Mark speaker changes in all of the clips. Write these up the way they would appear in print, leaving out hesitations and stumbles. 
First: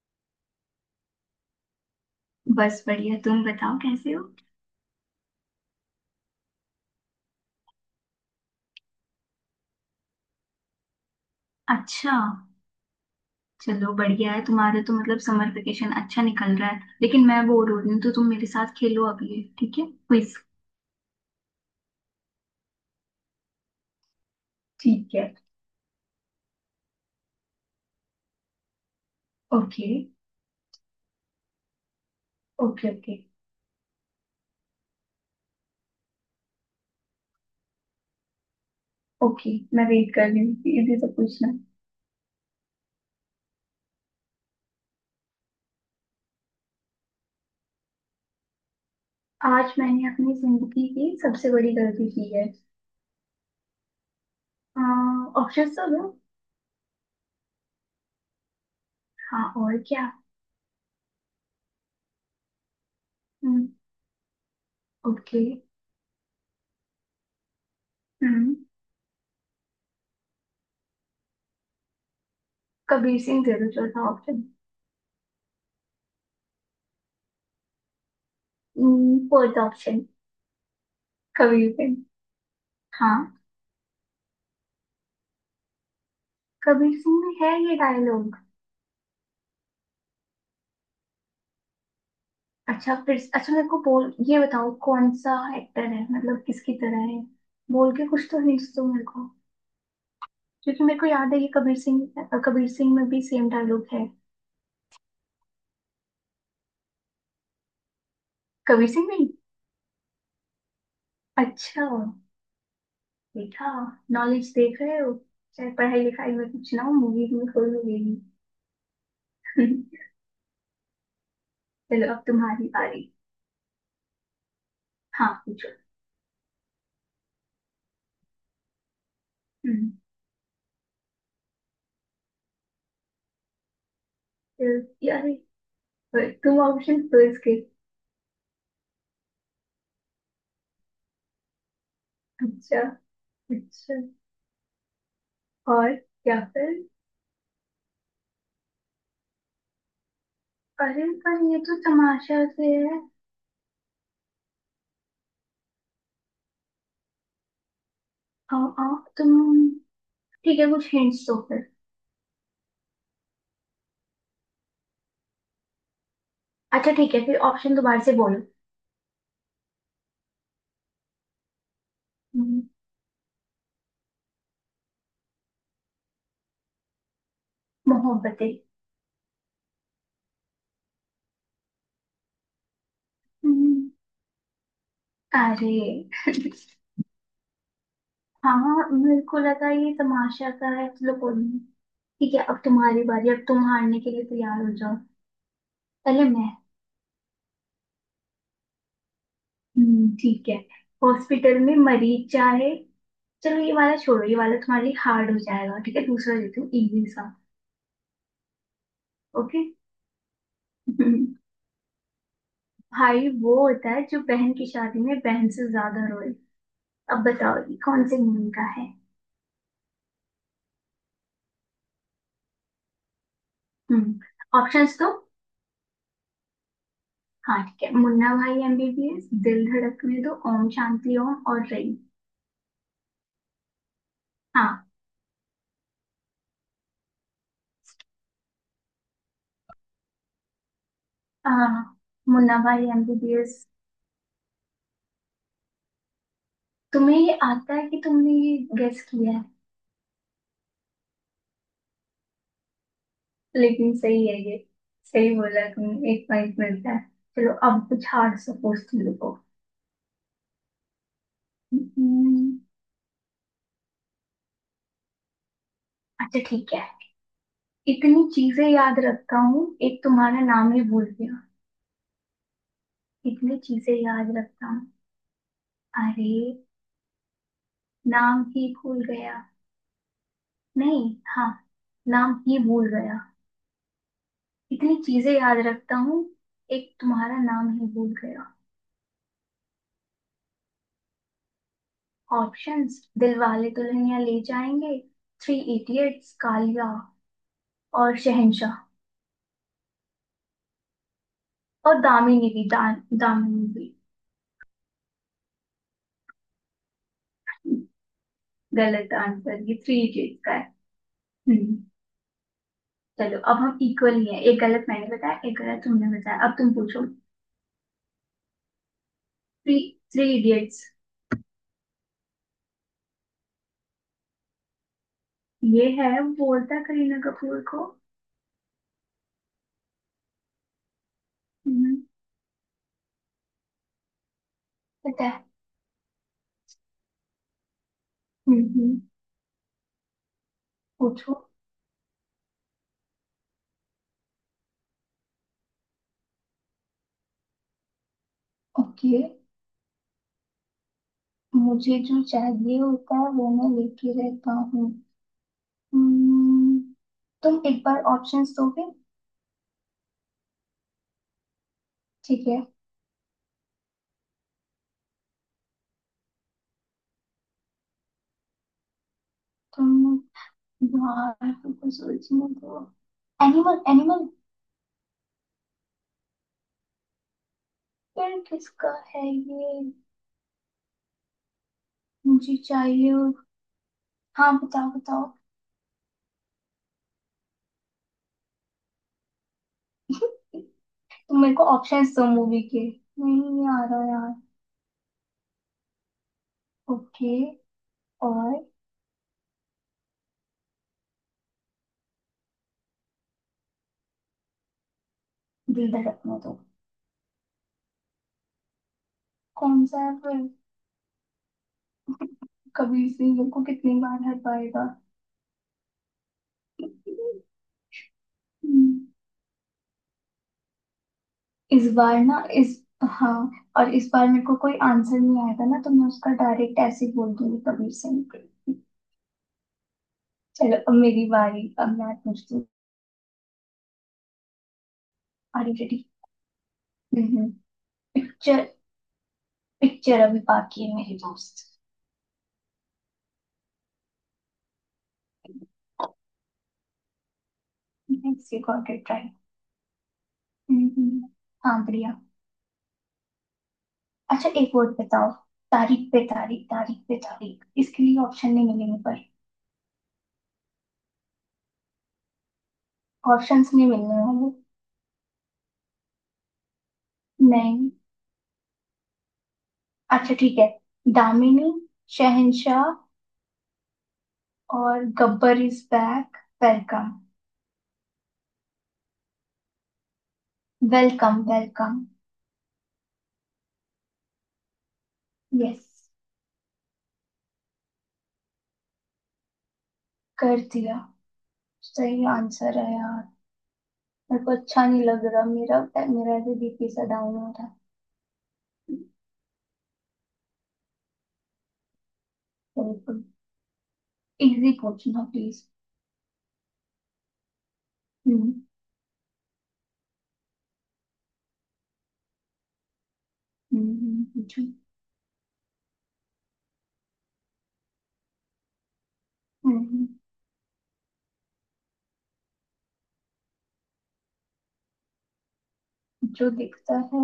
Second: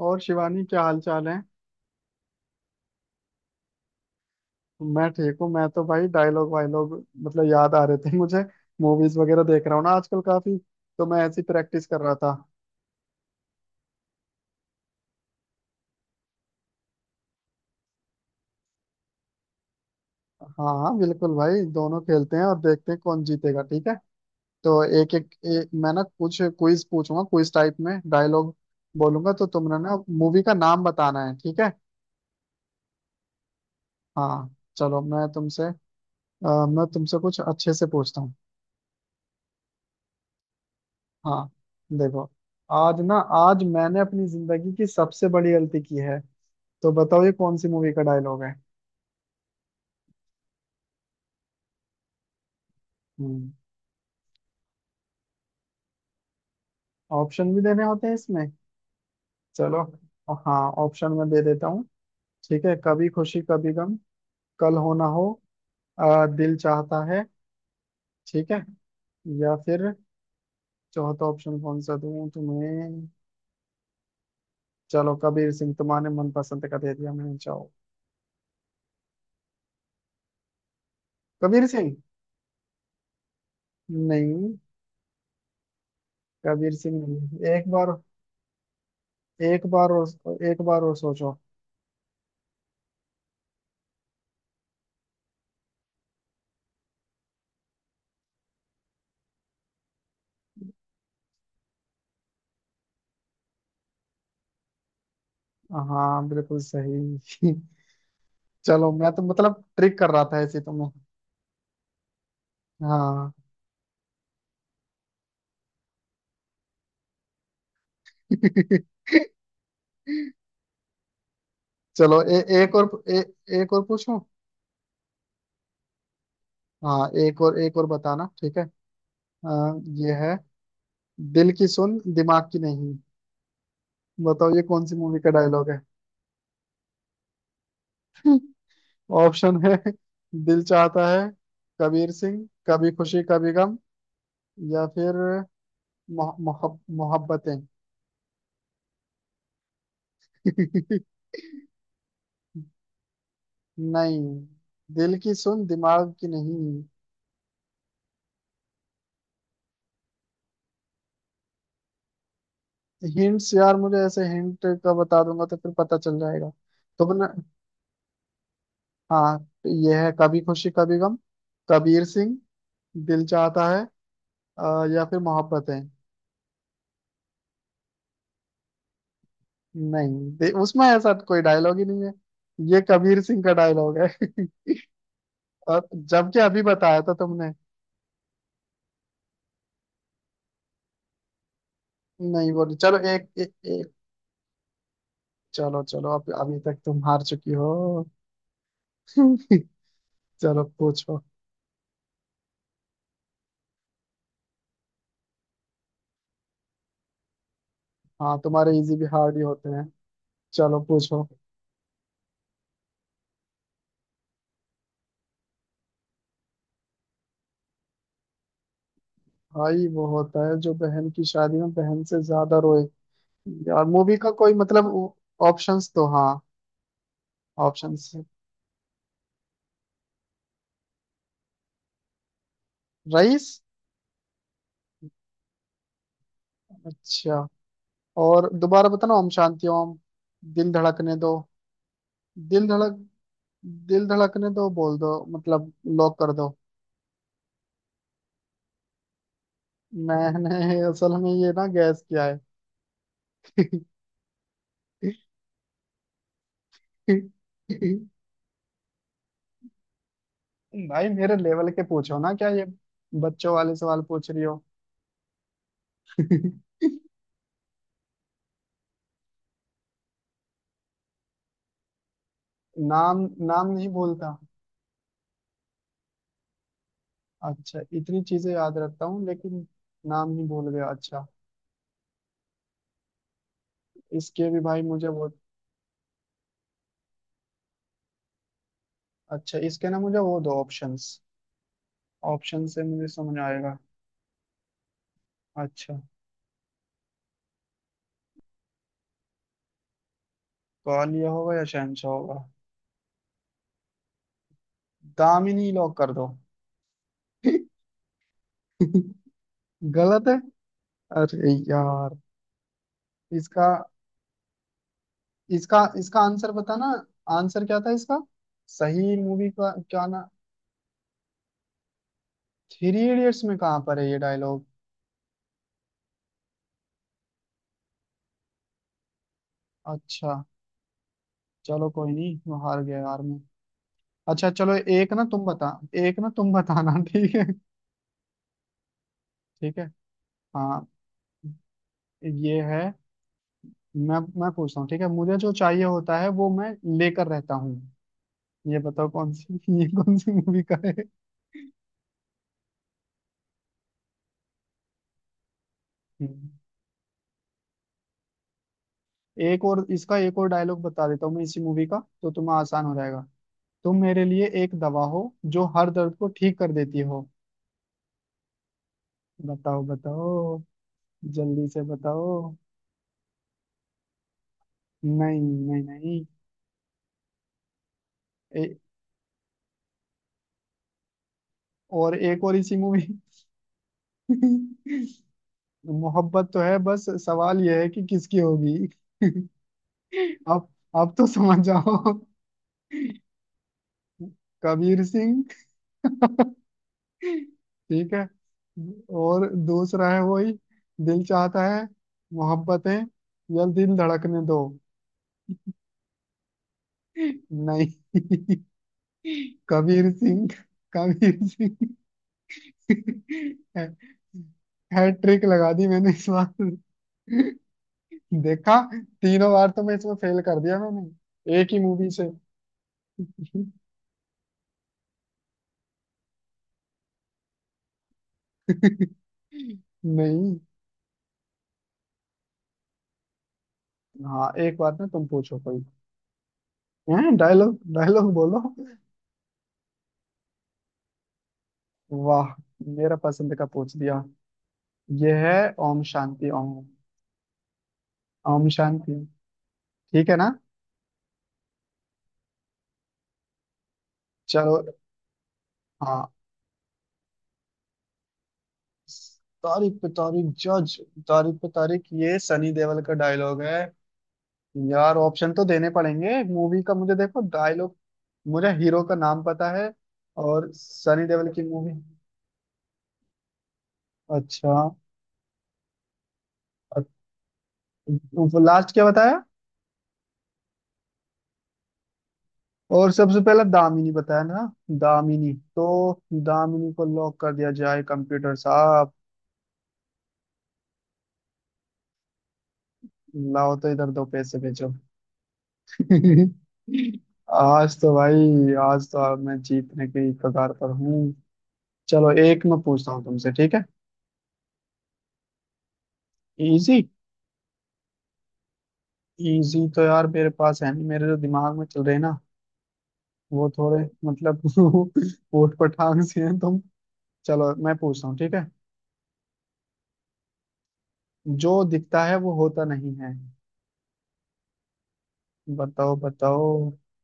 Speaker 1: और शिवानी, क्या हाल चाल है?
Speaker 2: बस बढ़िया। तुम बताओ कैसे हो।
Speaker 1: मैं ठीक हूँ। मैं तो भाई डायलॉग वायलॉग मतलब याद आ रहे थे मुझे। मूवीज वगैरह देख रहा हूँ ना आजकल काफी, तो मैं ऐसी प्रैक्टिस कर रहा
Speaker 2: अच्छा,
Speaker 1: था।
Speaker 2: चलो बढ़िया है, तुम्हारा तो मतलब समर वेकेशन अच्छा निकल रहा है, लेकिन मैं बोर हो रही हूँ तो तुम मेरे साथ खेलो अभी, ठीक है? क्विज।
Speaker 1: हाँ हाँ बिल्कुल भाई, दोनों खेलते हैं और देखते हैं कौन जीतेगा। ठीक है, तो एक
Speaker 2: ठीक
Speaker 1: एक,
Speaker 2: है।
Speaker 1: एक मैं ना कुछ क्विज पूछूंगा, क्विज टाइप में डायलॉग बोलूंगा, तो तुमने
Speaker 2: ओके।
Speaker 1: ना मूवी का नाम बताना है। ठीक है।
Speaker 2: ओके। ओके।
Speaker 1: हाँ चलो मैं तुमसे, मैं तुमसे कुछ अच्छे से पूछता हूँ।
Speaker 2: ओके। मैं वेट कर रही हूँ, ये भी तो
Speaker 1: हाँ,
Speaker 2: पूछना।
Speaker 1: देखो, आज ना, आज मैंने अपनी जिंदगी की सबसे बड़ी गलती की है। तो बताओ ये कौन सी मूवी का डायलॉग है?
Speaker 2: आज मैंने अपनी जिंदगी की सबसे बड़ी गलती की है।
Speaker 1: हम्म।
Speaker 2: ऑप्शन तो दो।
Speaker 1: ऑप्शन भी देने होते हैं इसमें?
Speaker 2: हाँ, और
Speaker 1: चलो,
Speaker 2: क्या।
Speaker 1: हाँ ऑप्शन में दे देता हूँ। ठीक है, कभी खुशी
Speaker 2: हम्म।
Speaker 1: कभी गम, कल हो ना हो,
Speaker 2: ओके।
Speaker 1: दिल चाहता है। ठीक
Speaker 2: हम्म।
Speaker 1: है, या फिर, चौथा ऑप्शन कौन सा दूँ तुम्हें?
Speaker 2: कबीर सिंह दे दो चौथा ऑप्शन।
Speaker 1: चलो कबीर सिंह तुम्हारे मनपसंद का दे दिया मैंने, चाहो।
Speaker 2: Fourth option
Speaker 1: Kabir
Speaker 2: Kabir Singh.
Speaker 1: सिंह।
Speaker 2: हाँ।
Speaker 1: नहीं, कबीर
Speaker 2: कबीर
Speaker 1: सिंह
Speaker 2: सिंह में है
Speaker 1: नहीं, एक
Speaker 2: ये
Speaker 1: बार,
Speaker 2: डायलॉग।
Speaker 1: एक बार और, एक बार और सोचो।
Speaker 2: अच्छा, फिर अच्छा, मेरे को बोल ये बताओ कौन सा एक्टर है, मतलब किसकी तरह है। बोल के कुछ तो हिंट्स दो मेरे को। क्योंकि मेरे को याद है, ये कबीर सिंह, कबीर सिंह में भी सेम डायलॉग है।
Speaker 1: हाँ बिल्कुल सही।
Speaker 2: कबीर
Speaker 1: चलो
Speaker 2: सिंह
Speaker 1: मैं
Speaker 2: में
Speaker 1: तो
Speaker 2: ही?
Speaker 1: मतलब ट्रिक कर रहा था, ऐसे तो मैं,
Speaker 2: अच्छा।
Speaker 1: हाँ।
Speaker 2: देखा। नॉलेज देख रहे हो। चाहे पढ़ाई लिखाई में कुछ ना हो, मूवी में कोई मिलेगी। चलो
Speaker 1: चलो
Speaker 2: अब तुम्हारी
Speaker 1: एक
Speaker 2: बारी।
Speaker 1: और पूछूं।
Speaker 2: हाँ पूछो।
Speaker 1: हाँ एक और, बताना ठीक है। आ,
Speaker 2: हम्म,
Speaker 1: ये है, दिल की सुन दिमाग की नहीं। बताओ ये
Speaker 2: तो
Speaker 1: कौन सी मूवी
Speaker 2: यार
Speaker 1: का डायलॉग है?
Speaker 2: तुम ऑप्शन दो इसके।
Speaker 1: ऑप्शन है, दिल चाहता है, कबीर सिंह,
Speaker 2: अच्छा।
Speaker 1: कभी खुशी कभी गम,
Speaker 2: अच्छा।
Speaker 1: या फिर
Speaker 2: और। या फिर।
Speaker 1: मोहब्बतें।
Speaker 2: अरे पर ये तो तमाशा से है।
Speaker 1: नहीं, दिल की सुन दिमाग की नहीं।
Speaker 2: आ, आ, तुम। ठीक है, कुछ हिंट्स दो फिर।
Speaker 1: हिंट्स यार, मुझे ऐसे हिंट का बता दूंगा तो फिर पता चल जाएगा।
Speaker 2: अच्छा ठीक है,
Speaker 1: तुमने,
Speaker 2: फिर ऑप्शन दोबारा से बोलो।
Speaker 1: हाँ तो ये है, कभी खुशी कभी गम, कबीर सिंह,
Speaker 2: हम्म,
Speaker 1: दिल चाहता है, या फिर मोहब्बतें।
Speaker 2: मोहब्बतें।
Speaker 1: नहीं, उसमें ऐसा कोई डायलॉग ही नहीं है। ये कबीर सिंह का
Speaker 2: हम्म,
Speaker 1: डायलॉग है। और
Speaker 2: अरे।
Speaker 1: जबकि अभी बताया था तुमने।
Speaker 2: हाँ मेरे को लगा ये तमाशा सा है, चलो कोई नहीं। ठीक है
Speaker 1: नहीं
Speaker 2: अब
Speaker 1: बोली, चलो
Speaker 2: तुम्हारी बारी,
Speaker 1: एक
Speaker 2: अब
Speaker 1: एक,
Speaker 2: तुम
Speaker 1: एक
Speaker 2: हारने के लिए तैयार हो जाओ।
Speaker 1: चलो चलो,
Speaker 2: पहले
Speaker 1: अब
Speaker 2: मैं।
Speaker 1: अभी तक तुम हार चुकी हो।
Speaker 2: ठीक है।
Speaker 1: चलो पूछो।
Speaker 2: हॉस्पिटल में मरीज चाहे। चलो ये वाला छोड़ो, ये वाला तुम्हारे लिए हार्ड हो जाएगा, ठीक है दूसरा देती हूँ इजी सा।
Speaker 1: हाँ, तुम्हारे इजी भी हार्ड ही
Speaker 2: ओके।
Speaker 1: होते हैं। चलो पूछो।
Speaker 2: भाई वो होता है जो बहन की शादी में बहन से ज्यादा रोए। अब बताओ ये कौन से मूवी का है।
Speaker 1: भाई वो होता है जो बहन की शादी में बहन से ज्यादा रोए। यार मूवी का कोई मतलब,
Speaker 2: ऑप्शंस तो।
Speaker 1: ऑप्शंस तो हाँ।
Speaker 2: हाँ ठीक है,
Speaker 1: ऑप्शंस,
Speaker 2: मुन्ना भाई एमबीबीएस, दिल धड़कने दो, ओम शांति ओम और रई।
Speaker 1: रईस।
Speaker 2: हाँ।
Speaker 1: अच्छा, और दोबारा बताना, ओम शांति ओम, दिल धड़कने दो।
Speaker 2: अ, मुन्ना
Speaker 1: दिल
Speaker 2: भाई
Speaker 1: धड़क
Speaker 2: एमबीबीएस।
Speaker 1: दिल धड़कने दो बोल दो मतलब, लॉक कर दो।
Speaker 2: तुम्हें ये आता है कि तुमने ये गेस किया है?
Speaker 1: मैंने असल में ये ना गैस किया है।
Speaker 2: लेकिन सही है ये। सही बोला तुमने, एक पॉइंट मिलता है। चलो अब कुछ हार्ड सा पूछती हूँ, रुको।
Speaker 1: भाई मेरे लेवल के पूछो ना, क्या
Speaker 2: हम्म,
Speaker 1: ये बच्चों वाले सवाल पूछ रही हो?
Speaker 2: अच्छा ठीक है। इतनी चीजें याद रखता हूँ, एक तुम्हारा नाम ही भूल गया।
Speaker 1: नाम।
Speaker 2: इतनी
Speaker 1: नाम नहीं
Speaker 2: चीजें याद
Speaker 1: भूलता।
Speaker 2: रखता हूँ। अरे।
Speaker 1: अच्छा, इतनी
Speaker 2: नाम
Speaker 1: चीजें
Speaker 2: ही
Speaker 1: याद रखता
Speaker 2: भूल
Speaker 1: हूँ
Speaker 2: गया।
Speaker 1: लेकिन, नाम ही भूल गया,
Speaker 2: नहीं,
Speaker 1: अच्छा।
Speaker 2: हाँ। नाम ही भूल गया।
Speaker 1: इसके भी भाई
Speaker 2: इतनी
Speaker 1: मुझे वो,
Speaker 2: चीजें याद रखता हूँ। एक तुम्हारा नाम ही भूल गया।
Speaker 1: अच्छा इसके ना मुझे वो दो ऑप्शंस, ऑप्शन से
Speaker 2: ऑप्शंस:
Speaker 1: मुझे समझ
Speaker 2: दिलवाले
Speaker 1: आएगा।
Speaker 2: दुल्हनिया ले जाएंगे, थ्री
Speaker 1: अच्छा,
Speaker 2: इडियट्स, कालिया और शहंशाह।
Speaker 1: ग्वालियर होगा या
Speaker 2: और
Speaker 1: शहनशाह होगा।
Speaker 2: दामिनी भी, दान दामिनी भी।
Speaker 1: दामिनी लॉक कर दो।
Speaker 2: गलत आंसर, ये थ्री
Speaker 1: गलत है,
Speaker 2: इडियट्स का है।
Speaker 1: अरे
Speaker 2: हम्म,
Speaker 1: यार।
Speaker 2: चलो अब
Speaker 1: इसका
Speaker 2: हम इक्वल ही है, एक गलत मैंने बताया, एक
Speaker 1: इसका
Speaker 2: गलत तुमने
Speaker 1: इसका
Speaker 2: बताया,
Speaker 1: आंसर
Speaker 2: अब तुम
Speaker 1: पता ना,
Speaker 2: पूछो।
Speaker 1: आंसर क्या था इसका, सही मूवी का
Speaker 2: थ्री।
Speaker 1: क्या ना।
Speaker 2: Three Idiots.
Speaker 1: थ्री इडियट्स में कहाँ पर है ये डायलॉग?
Speaker 2: ये है, बोलता करीना कपूर को।
Speaker 1: अच्छा, चलो
Speaker 2: हम्म।
Speaker 1: कोई नहीं, मैं हार गया यार मैं। अच्छा चलो एक ना
Speaker 2: पता है।
Speaker 1: तुम बता, एक ना तुम बताना। ठीक है।
Speaker 2: हम्म।
Speaker 1: ठीक है। हाँ,
Speaker 2: पूछो।
Speaker 1: ये है। मैं पूछता हूँ ठीक है, मुझे जो चाहिए होता है वो मैं लेकर रहता हूँ। ये बताओ
Speaker 2: ओके।
Speaker 1: कौन सी, ये कौन सी मूवी का है?
Speaker 2: मुझे जो चाहिए होता है वो मैं लेके रहता हूँ।
Speaker 1: हम्म।
Speaker 2: हम्म, तुम एक बार ऑप्शंस दोगे?
Speaker 1: एक और इसका, एक और डायलॉग बता देता हूँ मैं इसी मूवी का, तो
Speaker 2: ठीक
Speaker 1: तुम्हें
Speaker 2: है।
Speaker 1: आसान हो जाएगा। तुम मेरे लिए एक दवा हो, जो हर दर्द को ठीक कर देती हो। बताओ
Speaker 2: तुम।
Speaker 1: बताओ।
Speaker 2: यार
Speaker 1: जल्दी से
Speaker 2: तुमको
Speaker 1: बताओ।
Speaker 2: सोचने दो। Animal, Animal.
Speaker 1: नहीं नहीं नहीं।
Speaker 2: फिर
Speaker 1: ए,
Speaker 2: किसका है ये?
Speaker 1: और एक और
Speaker 2: मुझे
Speaker 1: इसी मूवी।
Speaker 2: चाहिए हो- हाँ बताओ बताओ।
Speaker 1: मोहब्बत तो है, बस सवाल यह है कि किसकी होगी। आप आप तो
Speaker 2: तुम मेरे
Speaker 1: समझ
Speaker 2: को
Speaker 1: जाओ।
Speaker 2: ऑप्शंस दो, मूवी के नहीं आ रहा यार।
Speaker 1: कबीर सिंह।
Speaker 2: ओके।
Speaker 1: ठीक है।
Speaker 2: और।
Speaker 1: और दूसरा है वही, दिल चाहता है, मोहब्बतें, या दिल धड़कने दो।
Speaker 2: दिल धड़कने दो।
Speaker 1: नहीं,
Speaker 2: कौन सा
Speaker 1: कबीर
Speaker 2: है फिर?
Speaker 1: सिंह, कबीर सिंग।
Speaker 2: कबीर सिंह को कितनी बार हर पाएगा?
Speaker 1: हैट्रिक लगा दी मैंने इस बार। देखा,
Speaker 2: हम्म,
Speaker 1: तीनों बार तो मैं इसमें फेल कर दिया मैंने एक ही
Speaker 2: इस
Speaker 1: मूवी
Speaker 2: बार
Speaker 1: से।
Speaker 2: ना, इस। हाँ। और इस बार मेरे को कोई आंसर नहीं आया था ना, तो मैं उसका डायरेक्ट ऐसे ही बोल दूंगी कबीर सिंह को।
Speaker 1: नहीं
Speaker 2: चलो अब मेरी बारी, अब मैं पूछती हूँ।
Speaker 1: हाँ, एक बात ना तुम पूछो
Speaker 2: आर यू
Speaker 1: कोई,
Speaker 2: रेडी?
Speaker 1: हैं डायलॉग डायलॉग बोलो।
Speaker 2: पिक्चर। पिक्चर अभी बाकी है मेरे दोस्त।
Speaker 1: वाह, मेरा पसंद का पूछ दिया। ये है Om Shanti Om.
Speaker 2: Let's see,
Speaker 1: Om
Speaker 2: got it
Speaker 1: Shanti,
Speaker 2: right.
Speaker 1: ठीक है ना।
Speaker 2: हाँ बढ़िया। अच्छा, एक
Speaker 1: चलो,
Speaker 2: वर्ड बताओ। तारीख पे
Speaker 1: हाँ।
Speaker 2: तारीख, तारीख पे तारीख, इसके लिए ऑप्शन नहीं मिलेंगे पर।
Speaker 1: तारीख पे तारीख जज, तारीख पे तारीख, ये सनी देओल का डायलॉग
Speaker 2: ऑप्शंस
Speaker 1: है।
Speaker 2: नहीं मिलने वाले।
Speaker 1: यार ऑप्शन तो देने पड़ेंगे मूवी का, मुझे देखो
Speaker 2: नहीं।
Speaker 1: डायलॉग, मुझे हीरो का नाम पता है,
Speaker 2: अच्छा ठीक है।
Speaker 1: और सनी देओल की
Speaker 2: दामिनी।
Speaker 1: मूवी।
Speaker 2: शहंशाह।
Speaker 1: अच्छा,
Speaker 2: और Gabbar Is Back. Welcome.
Speaker 1: Last क्या बताया,
Speaker 2: वेलकम वेलकम।
Speaker 1: और सबसे पहला दामिनी बताया ना। दामिनी,
Speaker 2: यस।
Speaker 1: तो दामिनी को लॉक कर दिया जाए कंप्यूटर साहब।
Speaker 2: कर दिया। सही आंसर है यार।
Speaker 1: लाओ तो इधर दो
Speaker 2: मेरे को
Speaker 1: पैसे
Speaker 2: अच्छा
Speaker 1: भेजो।
Speaker 2: नहीं लग रहा, मेरा। मेरा जो बीपी सा डाउन हो रहा है।
Speaker 1: आज तो भाई, आज तो अब मैं जीतने की कगार पर हूँ। चलो एक मैं पूछता
Speaker 2: बिल्कुल।
Speaker 1: हूँ तुमसे, ठीक है।
Speaker 2: इजी पूछना प्लीज।
Speaker 1: इजी,
Speaker 2: हम्म।
Speaker 1: इजी तो यार मेरे पास है नहीं, मेरे जो दिमाग में चल रहे हैं ना, वो थोड़े मतलब
Speaker 2: पूछो।
Speaker 1: ऊट पटांग से हैं तुम। चलो मैं पूछता हूँ ठीक है,
Speaker 2: हम्म।
Speaker 1: जो दिखता है वो होता नहीं है। बताओ
Speaker 2: जो
Speaker 1: बताओ।
Speaker 2: दिखता है।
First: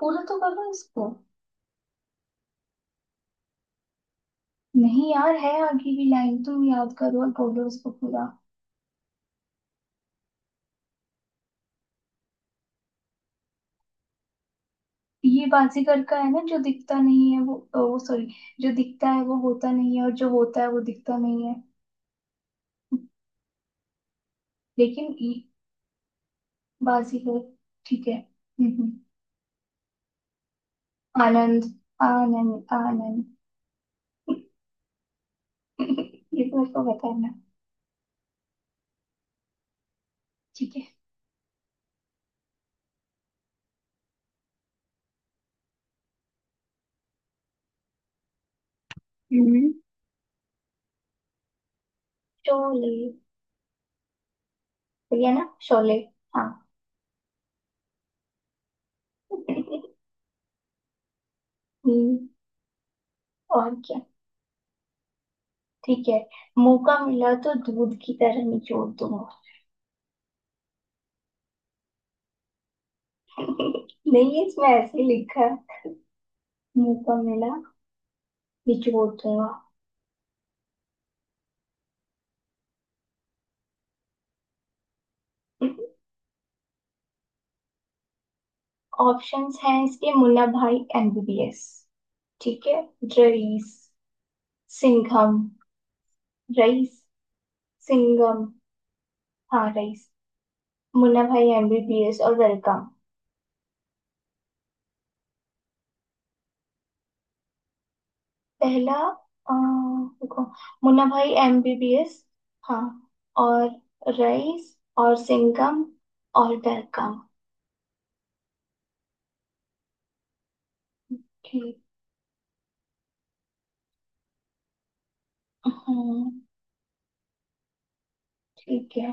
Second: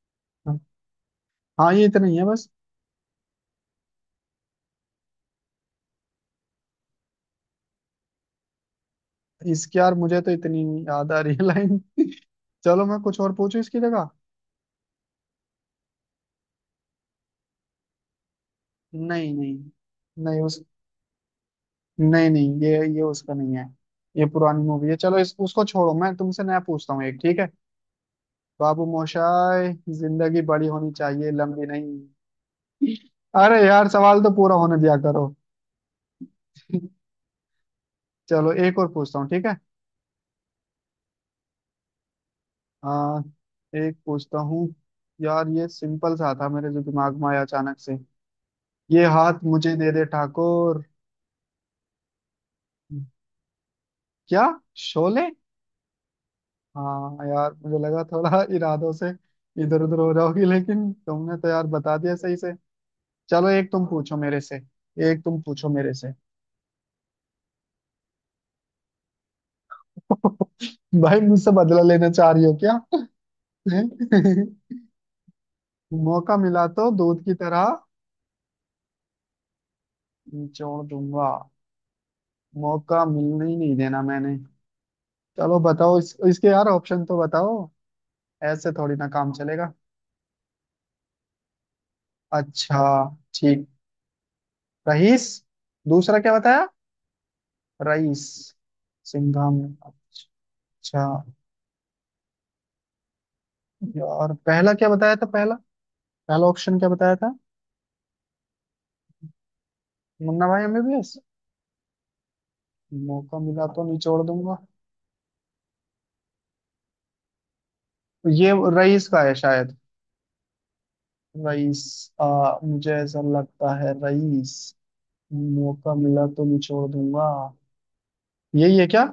Speaker 2: पूरा तो करो इसको।
Speaker 1: हाँ ये इतना ही है बस।
Speaker 2: नहीं यार, है आगे भी लाइन, तुम याद करो और बोलो उसको पूरा।
Speaker 1: इसकी यार मुझे तो इतनी याद आ रही है लाइन। चलो मैं कुछ और पूछूं इसकी जगह।
Speaker 2: ये बाजीगर का है ना, जो दिखता नहीं है वो सॉरी। जो दिखता है
Speaker 1: नहीं
Speaker 2: वो
Speaker 1: नहीं
Speaker 2: होता नहीं है, और जो
Speaker 1: नहीं,
Speaker 2: होता
Speaker 1: उस,
Speaker 2: है वो दिखता नहीं है।
Speaker 1: नहीं नहीं, ये उसका नहीं है। ये पुरानी मूवी है,
Speaker 2: लेकिन
Speaker 1: चलो
Speaker 2: ये।
Speaker 1: इस उसको छोड़ो, मैं तुमसे नया पूछता हूँ एक ठीक
Speaker 2: बाजीगर।
Speaker 1: है।
Speaker 2: ठीक है।
Speaker 1: बाबू मोशाय, जिंदगी बड़ी होनी चाहिए,
Speaker 2: आनंद।
Speaker 1: लंबी नहीं।
Speaker 2: आनंद आनंद।
Speaker 1: अरे यार, सवाल तो पूरा होने दिया करो।
Speaker 2: ये तो मेरे को बताना।
Speaker 1: चलो एक और पूछता हूँ ठीक है,
Speaker 2: ठीक है।
Speaker 1: आ, एक पूछता हूँ। यार ये सिंपल सा था, मेरे जो दिमाग में आया अचानक से। ये हाथ
Speaker 2: हम्म।
Speaker 1: मुझे दे दे ठाकुर।
Speaker 2: शोले।
Speaker 1: क्या,
Speaker 2: सही
Speaker 1: शोले?
Speaker 2: है ना, शोले? हाँ।
Speaker 1: हाँ, यार मुझे लगा थोड़ा इरादों से इधर उधर हो जाओगी, लेकिन तुमने तो यार बता दिया
Speaker 2: हम्म,
Speaker 1: सही से। चलो एक
Speaker 2: और
Speaker 1: तुम
Speaker 2: क्या।
Speaker 1: पूछो मेरे से, एक तुम पूछो मेरे
Speaker 2: ठीक
Speaker 1: से।
Speaker 2: है। मौका मिला तो दूध की तरह निचोड़ दूंगा।
Speaker 1: भाई, मुझसे बदला लेना चाह रही हो क्या?
Speaker 2: नहीं, इसमें ऐसे ही लिखा है।
Speaker 1: मौका मिला तो
Speaker 2: मौका
Speaker 1: दूध की
Speaker 2: मिला।
Speaker 1: तरह
Speaker 2: निचोड़ दूंगा।
Speaker 1: निचोड़ दूंगा। मौका मिलने ही नहीं देना मैंने। चलो बताओ, इसके यार ऑप्शन तो बताओ, ऐसे थोड़ी ना काम
Speaker 2: ऑप्शंस
Speaker 1: चलेगा।
Speaker 2: हैं इसके: मुल्ला भाई एमबीबीएस। ठीक है।
Speaker 1: अच्छा, ठीक।
Speaker 2: रईस।
Speaker 1: रईस।
Speaker 2: सिंघम।
Speaker 1: दूसरा क्या बताया,
Speaker 2: रईस।
Speaker 1: राइस,
Speaker 2: सिंघम।
Speaker 1: सिंघा में।
Speaker 2: हाँ रईस,
Speaker 1: अच्छा,
Speaker 2: मुन्ना भाई एमबीबीएस और वेलकम।
Speaker 1: यार पहला क्या बताया था, पहला पहला ऑप्शन क्या बताया था?
Speaker 2: पहला। अ, रुको।
Speaker 1: मुन्ना भाई, हमें भी।
Speaker 2: मुन्ना भाई एमबीबीएस। हाँ
Speaker 1: मौका मिला
Speaker 2: और
Speaker 1: तो निचोड़ दूंगा,
Speaker 2: रईस और सिंघम और वेलकम।
Speaker 1: ये रईस का है शायद।
Speaker 2: ठीक।
Speaker 1: रईस, मुझे ऐसा लगता है, रईस। मौका मिला
Speaker 2: हम्म,
Speaker 1: तो निचोड़ दूंगा, यही है
Speaker 2: ठीक
Speaker 1: क्या?
Speaker 2: है।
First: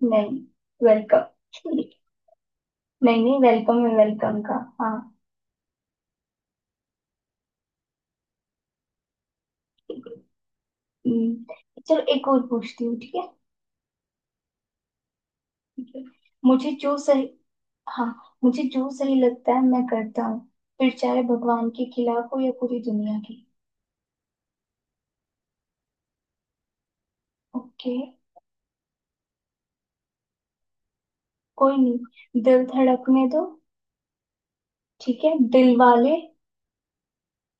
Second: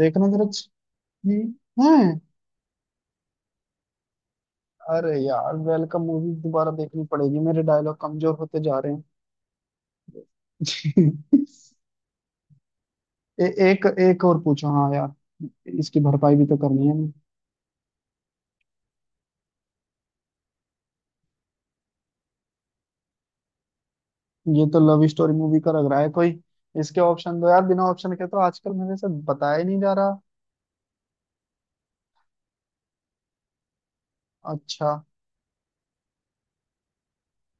Speaker 1: देखना
Speaker 2: नहीं।
Speaker 1: जरा।
Speaker 2: वेलकम।
Speaker 1: ये है।
Speaker 2: नहीं नहीं, वेलकम है वेलकम का। हाँ।
Speaker 1: अरे यार, वेलकम मूवी दोबारा देखनी पड़ेगी, मेरे डायलॉग कमजोर होते जा रहे हैं।
Speaker 2: ठीक है। हम्म, चलो एक और पूछती हूँ, ठीक है?
Speaker 1: ए, एक एक और पूछो हाँ यार, इसकी भरपाई भी तो
Speaker 2: मुझे
Speaker 1: करनी है।
Speaker 2: जो सही। हाँ, मुझे जो सही लगता है मैं करता हूँ, फिर चाहे भगवान के खिलाफ हो या पूरी दुनिया की।
Speaker 1: ये तो लव स्टोरी मूवी का लग रहा है कोई, इसके ऑप्शन दो यार, बिना
Speaker 2: ओके।
Speaker 1: ऑप्शन के तो आजकल मेरे से बताया ही नहीं जा रहा।
Speaker 2: कोई नहीं, दिल धड़कने दो।
Speaker 1: अच्छा।
Speaker 2: ठीक है, दिल वाले,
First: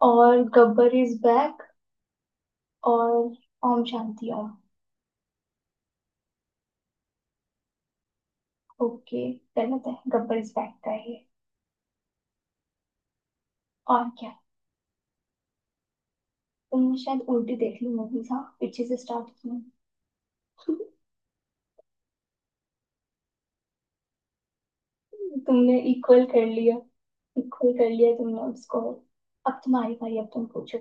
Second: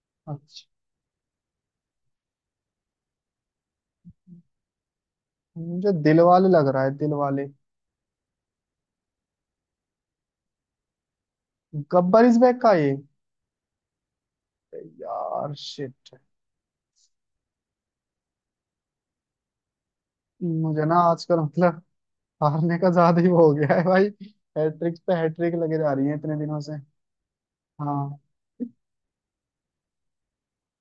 Speaker 2: और
Speaker 1: अच्छा,
Speaker 2: गब्बर इज बैक, और ओम शांति ओम।
Speaker 1: मुझे दिल वाले लग रहा है, दिल वाले।
Speaker 2: ओके। गलत है, गब्बर इज बैक का है ये।
Speaker 1: गब्बर इज बैक का ये?
Speaker 2: और क्या।
Speaker 1: यार शिट।
Speaker 2: तुमने शायद उल्टी देख ली मूवीज, हाँ पीछे से स्टार्ट की।
Speaker 1: मुझे ना आजकल मतलब हारने का ज्यादा ही वो हो गया है भाई। हैट्रिक पे हैट्रिक लगे
Speaker 2: तुमने
Speaker 1: जा रही है
Speaker 2: इक्वल
Speaker 1: इतने
Speaker 2: कर
Speaker 1: दिनों
Speaker 2: लिया।
Speaker 1: से।
Speaker 2: इक्वल कर लिया
Speaker 1: हाँ।
Speaker 2: तुमने उसको। अब तुम्हारी बारी, अब तुम पूछो।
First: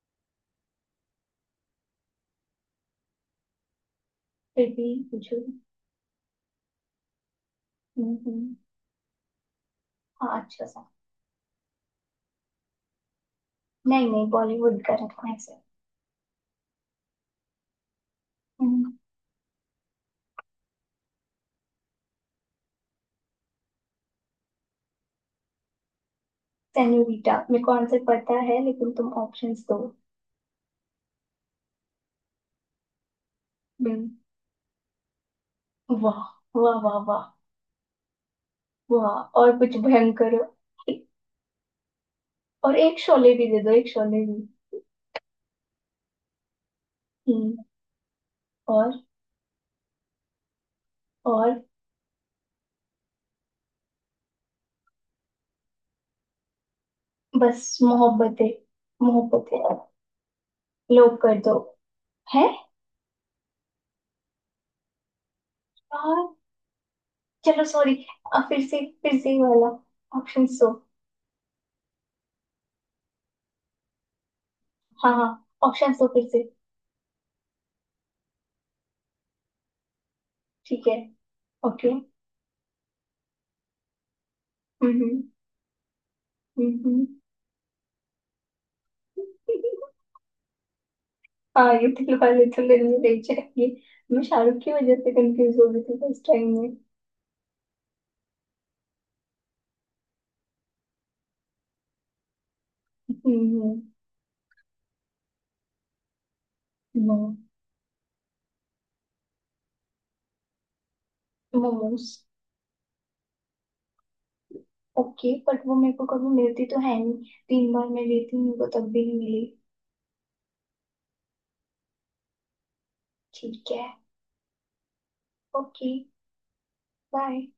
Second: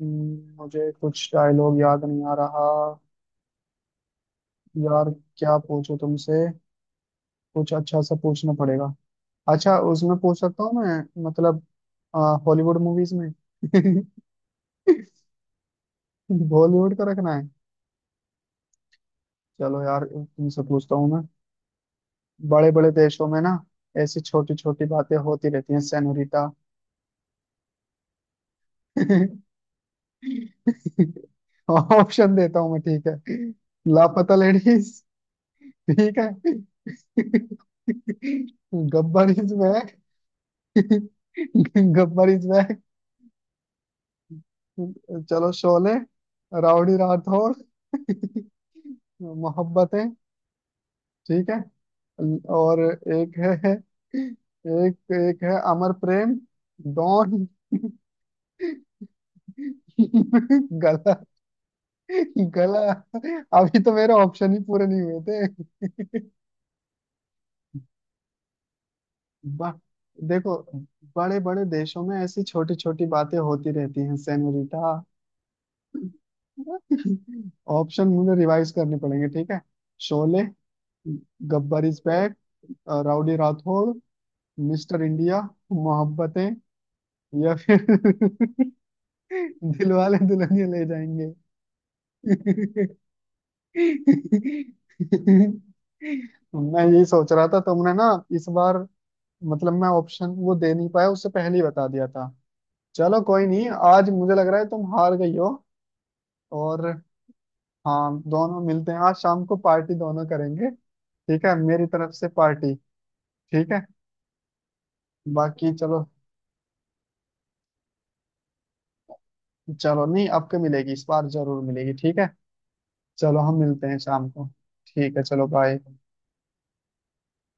Speaker 1: मुझे कुछ डायलॉग याद नहीं आ रहा।
Speaker 2: फिर भी
Speaker 1: यार,
Speaker 2: पूछो।
Speaker 1: क्या पूछो तुमसे, कुछ अच्छा सा पूछना
Speaker 2: हम्म,
Speaker 1: पड़ेगा। अच्छा, उसमें पूछ
Speaker 2: हाँ
Speaker 1: सकता
Speaker 2: अच्छा
Speaker 1: हूँ
Speaker 2: सा।
Speaker 1: मैं मतलब हॉलीवुड मूवीज में।
Speaker 2: नहीं नहीं, बॉलीवुड का रखना है सर।
Speaker 1: बॉलीवुड का रखना है। चलो यार तुमसे पूछता हूँ मैं, बड़े बड़े देशों में ना, ऐसी छोटी छोटी बातें होती रहती हैं सेनोरिटा।
Speaker 2: सेन्योरिटा मेरे को आंसर पता है, लेकिन तुम ऑप्शंस दो।
Speaker 1: ऑप्शन देता हूँ मैं, ठीक है।
Speaker 2: हम्म,
Speaker 1: लापता लेडीज, ठीक
Speaker 2: वाह,
Speaker 1: है।
Speaker 2: वाह वाह वाह। वाह,
Speaker 1: गब्बर इज
Speaker 2: और कुछ
Speaker 1: बैक।
Speaker 2: भयंकर।
Speaker 1: गब्बर इज
Speaker 2: और
Speaker 1: बैक,
Speaker 2: एक शोले भी दे दो, एक शोले भी।
Speaker 1: चलो शोले, राउडी राठौर,
Speaker 2: हम्म, और।
Speaker 1: मोहब्बतें, ठीक है,
Speaker 2: और।
Speaker 1: और एक है, एक एक है अमर प्रेम, डॉन।
Speaker 2: बस, मोहब्बतें। मोहब्बतें। लो
Speaker 1: गला,
Speaker 2: कर दो। है।
Speaker 1: गला, अभी तो मेरे ऑप्शन ही पूरे नहीं हुए थे।
Speaker 2: यार, चलो सॉरी। फिर से, फिर से ये वाला।
Speaker 1: ब,
Speaker 2: ऑप्शन
Speaker 1: देखो,
Speaker 2: दो।
Speaker 1: बड़े बड़े देशों में ऐसी छोटी छोटी बातें होती रहती हैं सेनोरिटा।
Speaker 2: हाँ हाँ। ऑप्शन दो फिर से।
Speaker 1: ऑप्शन मुझे रिवाइज करने पड़ेंगे, ठीक है। शोले,
Speaker 2: ठीक है।
Speaker 1: Gabbar
Speaker 2: okay.
Speaker 1: Is Back, Rowdy Rathore, Mister
Speaker 2: हम्म।
Speaker 1: इंडिया, मोहब्बतें,
Speaker 2: हम्म।
Speaker 1: या फिर दिलवाले दुल्हनिया ले जाएंगे।
Speaker 2: हाँ ये दिल वाले दुल्हनिया ले जाएंगे। मैं शाहरुख की वजह से कंफ्यूज हो गई थी फर्स्ट टाइम में।
Speaker 1: मैं यही सोच रहा था तुमने ना, इस बार मतलब मैं ऑप्शन वो दे नहीं पाया, उससे पहले ही बता दिया था। चलो कोई नहीं,
Speaker 2: हम्म।
Speaker 1: आज मुझे लग रहा है तुम हार गई हो। और हाँ, दोनों मिलते हैं आज शाम को, पार्टी दोनों करेंगे, ठीक है, मेरी
Speaker 2: मोमोज।
Speaker 1: तरफ से पार्टी। ठीक है,
Speaker 2: ओके, बट
Speaker 1: बाकी
Speaker 2: वो मेरे
Speaker 1: चलो।
Speaker 2: को कभी मिलती तो है नहीं। 3 बार मैं गई थी, मेरे को तब भी नहीं मिली।
Speaker 1: चलो नहीं, आपको मिलेगी, इस बार जरूर मिलेगी ठीक है। चलो हम
Speaker 2: ठीक है।
Speaker 1: मिलते हैं शाम को। ठीक है चलो बाय।
Speaker 2: ओके। बाय।